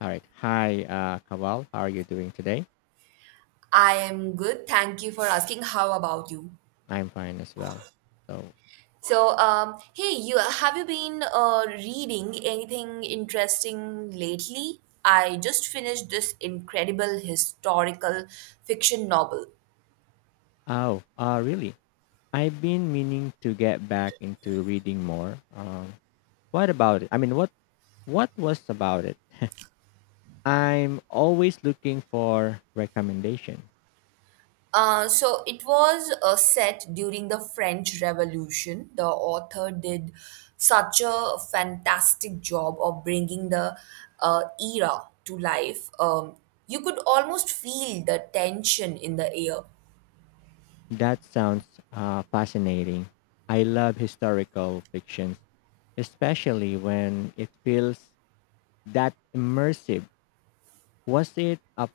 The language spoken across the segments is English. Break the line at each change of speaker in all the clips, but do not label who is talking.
All right. Hi, Kaval. How are you doing today?
I am good. Thank you for asking. How about you?
I'm fine as well. So,
Hey, you have you been reading anything interesting lately? I just finished this incredible historical fiction novel.
oh, really? I've been meaning to get back into reading more. What about it? I mean, what was about it? I'm always looking for recommendation.
So it was set during the French Revolution. The author did such a fantastic job of bringing the era to life. You could almost feel the tension in the air.
That sounds fascinating. I love historical fictions, especially when it feels that immersive. Was it a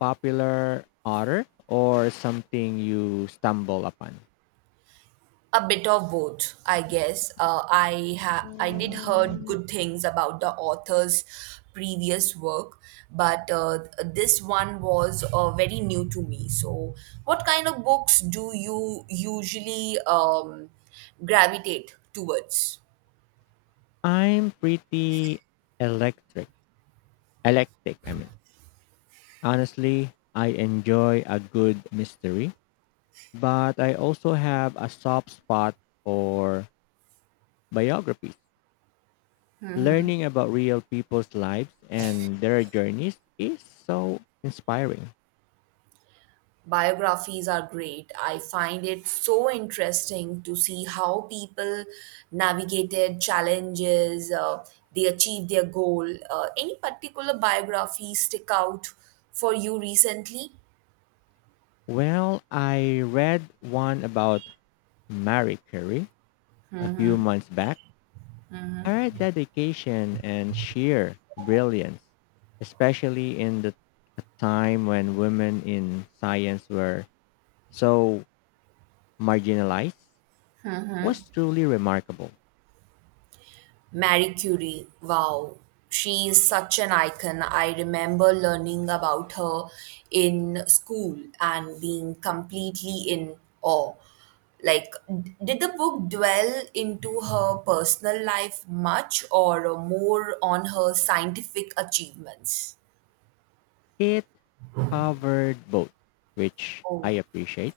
popular author or something you stumble upon?
A bit of both, I guess. I did heard good things about the author's previous work, but this one was very new to me. So, what kind of books do you usually gravitate towards?
I'm pretty electric, electric, I mean. Honestly, I enjoy a good mystery, but I also have a soft spot for biographies. Learning about real people's lives and their journeys is so inspiring.
Biographies are great. I find it so interesting to see how people navigated challenges, they achieved their goal. Any particular biography stick out for you recently?
Well, I read one about Marie Curie a few months back. Her dedication and sheer brilliance, especially in the a time when women in science were so marginalized, was truly remarkable.
Marie Curie, wow, she is such an icon. I remember learning about her in school and being completely in awe. Did the book dwell into her personal life much or more on her scientific achievements?
It covered both, which I
Oh,
appreciate.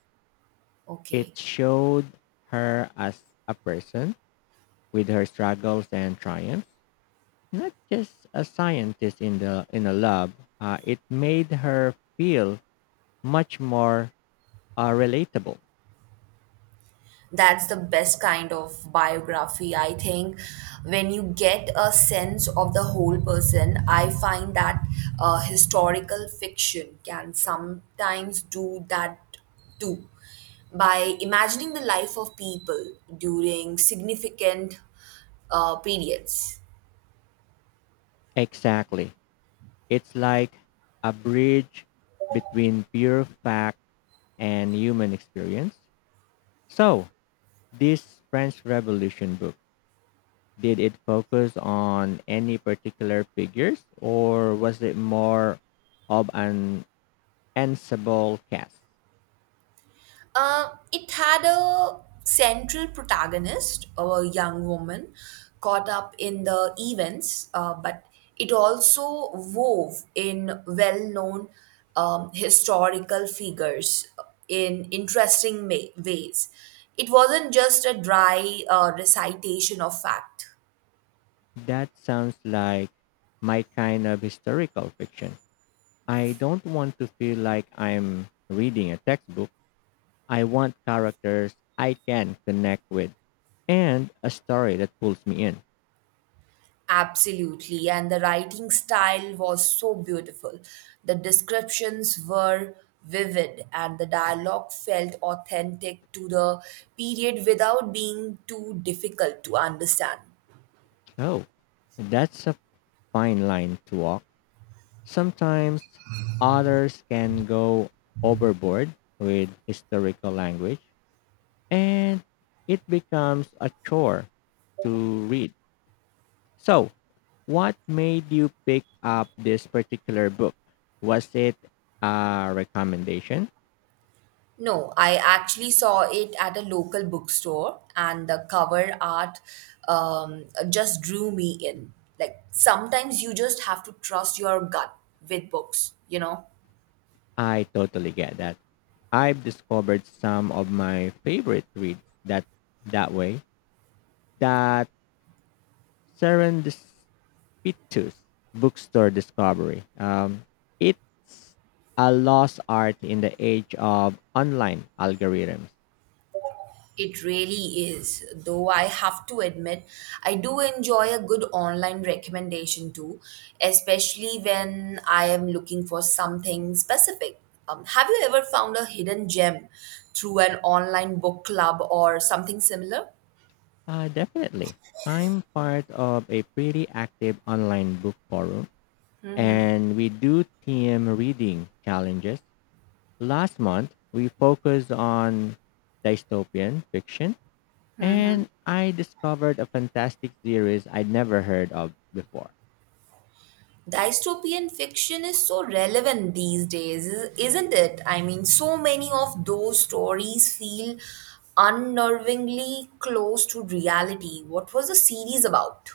okay.
It showed her as a person with her struggles and triumphs, not just a scientist in the in a lab. It made her feel much more relatable.
That's the best kind of biography, I think, when you get a sense of the whole person. I find that historical fiction can sometimes do that too, by imagining the life of people during significant periods.
Exactly. It's like a bridge between pure fact and human experience. So, this French Revolution book, did it focus on any particular figures or was it more of an ensemble cast?
It had a central protagonist, a young woman caught up in the events, but it also wove in well known historical figures in ways. It wasn't just a dry recitation of fact.
That sounds like my kind of historical fiction. I don't want to feel like I'm reading a textbook. I want characters I can connect with and a story that pulls me in.
Absolutely, and the writing style was so beautiful. The descriptions were vivid, and the dialogue felt authentic to the period without being too difficult to understand.
Oh, that's a fine line to walk. Sometimes authors can go overboard with historical language and it becomes a chore to read. So, what made you pick up this particular book? Was it a recommendation?
No, I actually saw it at a local bookstore, and the cover art um, just drew me in. Like, sometimes you just have to trust your gut with books, you know?
I totally get that. I've discovered some of my favorite reads that way, that serendipitous bookstore discovery. It's a lost art in the age of online algorithms.
It really is, though I have to admit, I do enjoy a good online recommendation too, especially when I am looking for something specific. Have you ever found a hidden gem through an online book club or something similar?
Definitely. I'm part of a pretty active online book forum and we do team reading challenges. Last month, we focused on dystopian fiction and I discovered a fantastic series I'd never heard of before.
Dystopian fiction is so relevant these days, isn't it? I mean, so many of those stories feel unnervingly close to reality. What was the series about?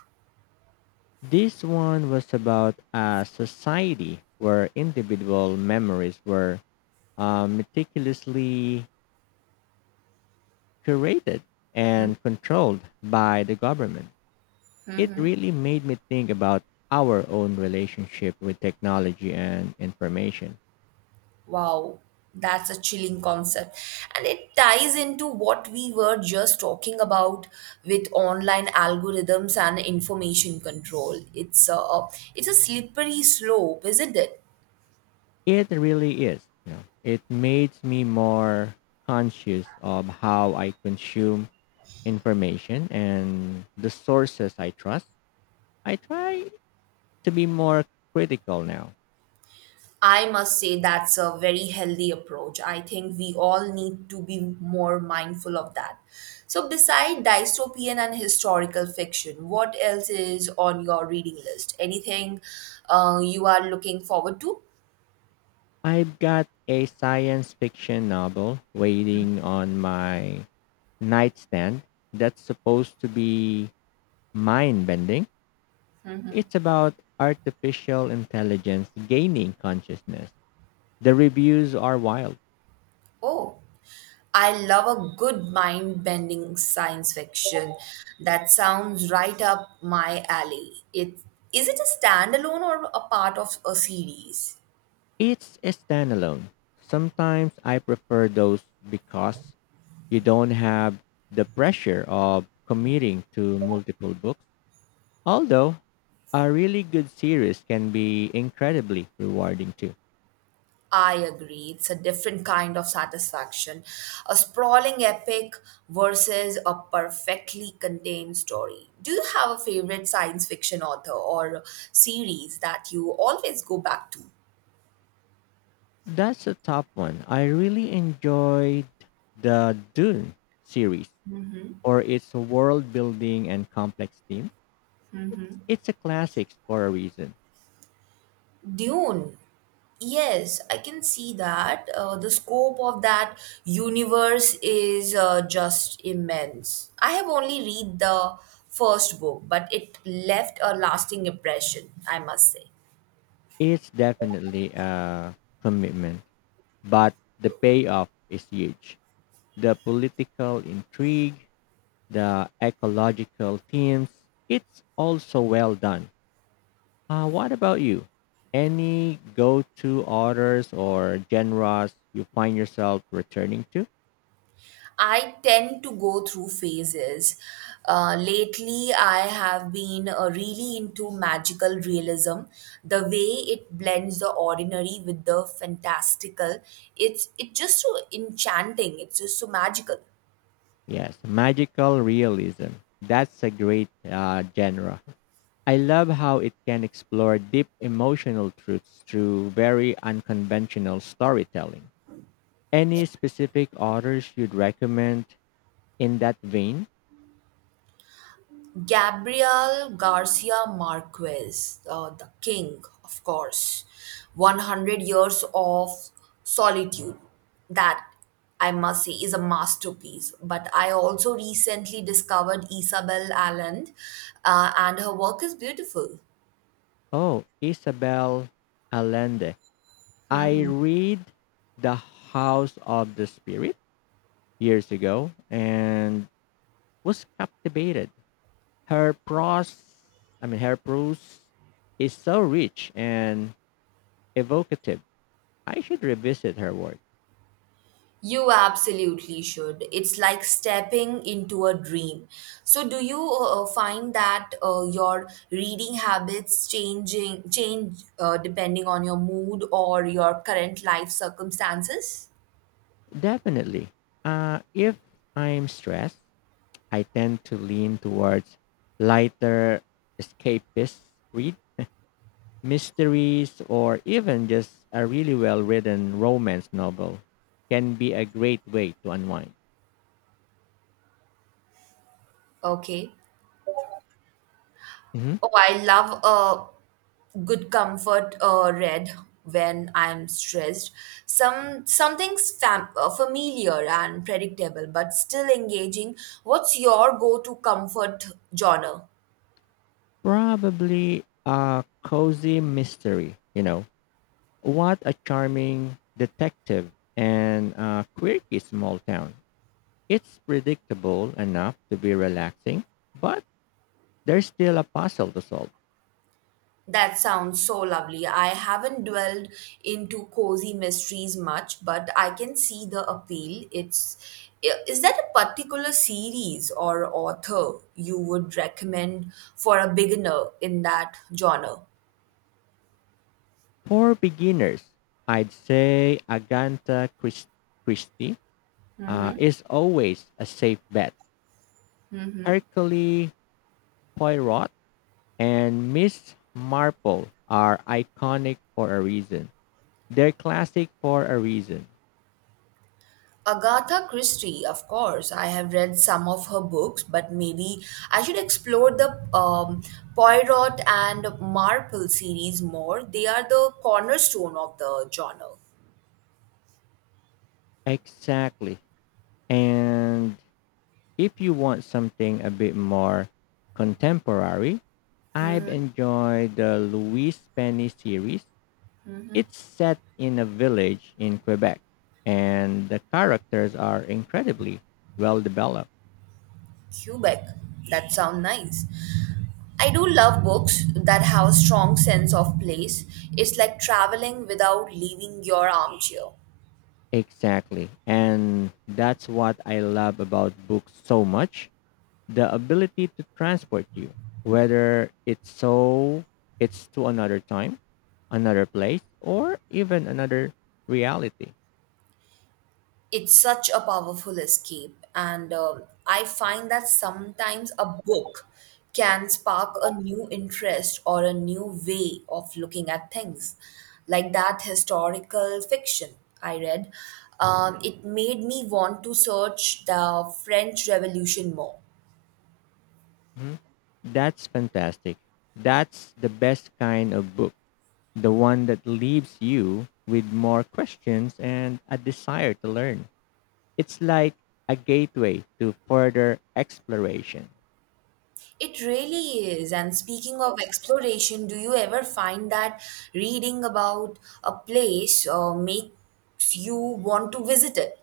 This one was about a society where individual memories were meticulously curated and controlled by the government. It really made me think about our own relationship with technology and information.
Wow, that's a chilling concept. And it ties into what we were just talking about with online algorithms and information control. It's a slippery slope, isn't it?
It really is. You know, it makes me more conscious of how I consume information and the sources I trust. I try to be more critical now.
I must say that's a very healthy approach. I think we all need to be more mindful of that. So, beside dystopian and historical fiction, what else is on your reading list? Anything you are looking forward to?
I've got a science fiction novel waiting on my nightstand that's supposed to be mind bending. It's about artificial intelligence gaining consciousness. The reviews are wild.
Oh. I love a good mind bending science fiction. That sounds right up my alley. Is it a standalone or a part of a series?
It's a standalone. Sometimes I prefer those because you don't have the pressure of committing to multiple books. Although a really good series can be incredibly rewarding too.
I agree. It's a different kind of satisfaction. A sprawling epic versus a perfectly contained story. Do you have a favorite science fiction author or series that you always go back to?
That's a top one. I really enjoyed the Dune series for its world building and complex theme. It's a classic for a reason.
Dune. Yes, I can see that. The scope of that universe is just immense. I have only read the first book, but it left a lasting impression, I must say.
It's definitely a commitment, but the payoff is huge. The political intrigue, the ecological themes, it's also well done. What about you? Any go to authors or genres you find yourself returning to?
I tend to go through phases. Lately, I have been really into magical realism. The way it blends the ordinary with the fantastical, it's just so enchanting. It's just so magical.
Yes, magical realism. That's a great genre. I love how it can explore deep emotional truths through very unconventional storytelling. Any specific authors you'd recommend in that vein?
Gabriel Garcia Marquez, the king, of course. 100 years of solitude. That, I must say, is a masterpiece. But I also recently discovered Isabel Allende, and her work is beautiful.
Oh, Isabel Allende. I read The House of the Spirit years ago and was captivated. Her prose, I mean, her prose is so rich and evocative. I should revisit her work.
You absolutely should. It's like stepping into a dream. So, do you find that your reading habits changing change depending on your mood or your current life circumstances?
Definitely. If I'm stressed, I tend to lean towards lighter escapist read, mysteries, or even just a really well written romance novel can be a great way to unwind.
Okay.
Mhm.
Oh, I love a good comfort read when I'm stressed. Something's familiar and predictable, but still engaging. What's your go-to comfort genre?
Probably a cozy mystery, you know. What a charming detective and a quirky small town. It's predictable enough to be relaxing, but there's still a puzzle to solve.
That sounds so lovely. I haven't dwelled into cozy mysteries much, but I can see the appeal. Is that a particular series or author you would recommend for a beginner in that genre?
For beginners, I'd say Christie is always a safe bet. Hercule Poirot and Miss Marple are iconic for a reason. They're classic for a reason.
Agatha Christie, of course. I have read some of her books, but maybe I should explore the Poirot and Marple series more. They are the cornerstone of the genre.
Exactly. And if you want something a bit more contemporary, I've enjoyed the Louise Penny series. It's set in a village in Quebec, and the characters are incredibly well developed.
Quebec, that sounds nice. I do love books that have a strong sense of place. It's like traveling without leaving your armchair.
Exactly. And that's what I love about books so much, the ability to transport you, whether it's to another time, another place, or even another reality.
It's such a powerful escape, and I find that sometimes a book can spark a new interest or a new way of looking at things. Like that historical fiction I read, it made me want to search the French Revolution more.
Mhm. That's fantastic. That's the best kind of book, the one that leaves you with more questions and a desire to learn. It's like a gateway to further exploration.
It really is. And speaking of exploration, do you ever find that reading about a place makes you want to visit it?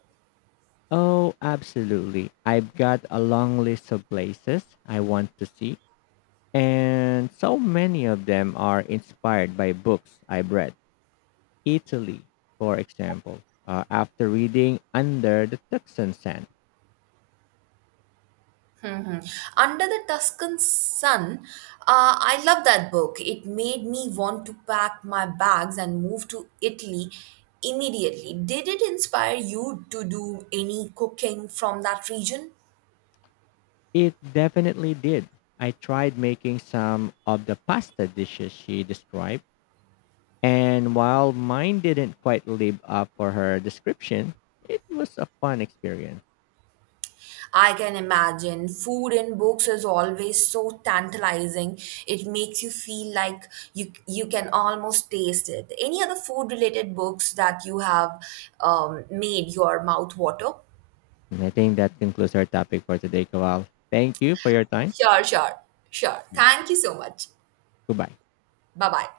Oh, absolutely. I've got a long list of places I want to see, and so many of them are inspired by books I've read. Italy, for example, after reading Under the Tuscan Sun,
Under the Tuscan Sun, I love that book. It made me want to pack my bags and move to Italy immediately. Did it inspire you to do any cooking from that region?
it definitely did. I tried making some of the pasta dishes she described. And while mine didn't quite live up for her description, it was a fun experience.
I can imagine. Food in books is always so tantalizing. It makes you feel like you can almost taste it. Any other food related books that you have made your mouth water?
And I think that concludes our topic for today, Kawal. Thank you for your time.
Sure, sure, sure. Thank you so much.
Goodbye.
Bye bye.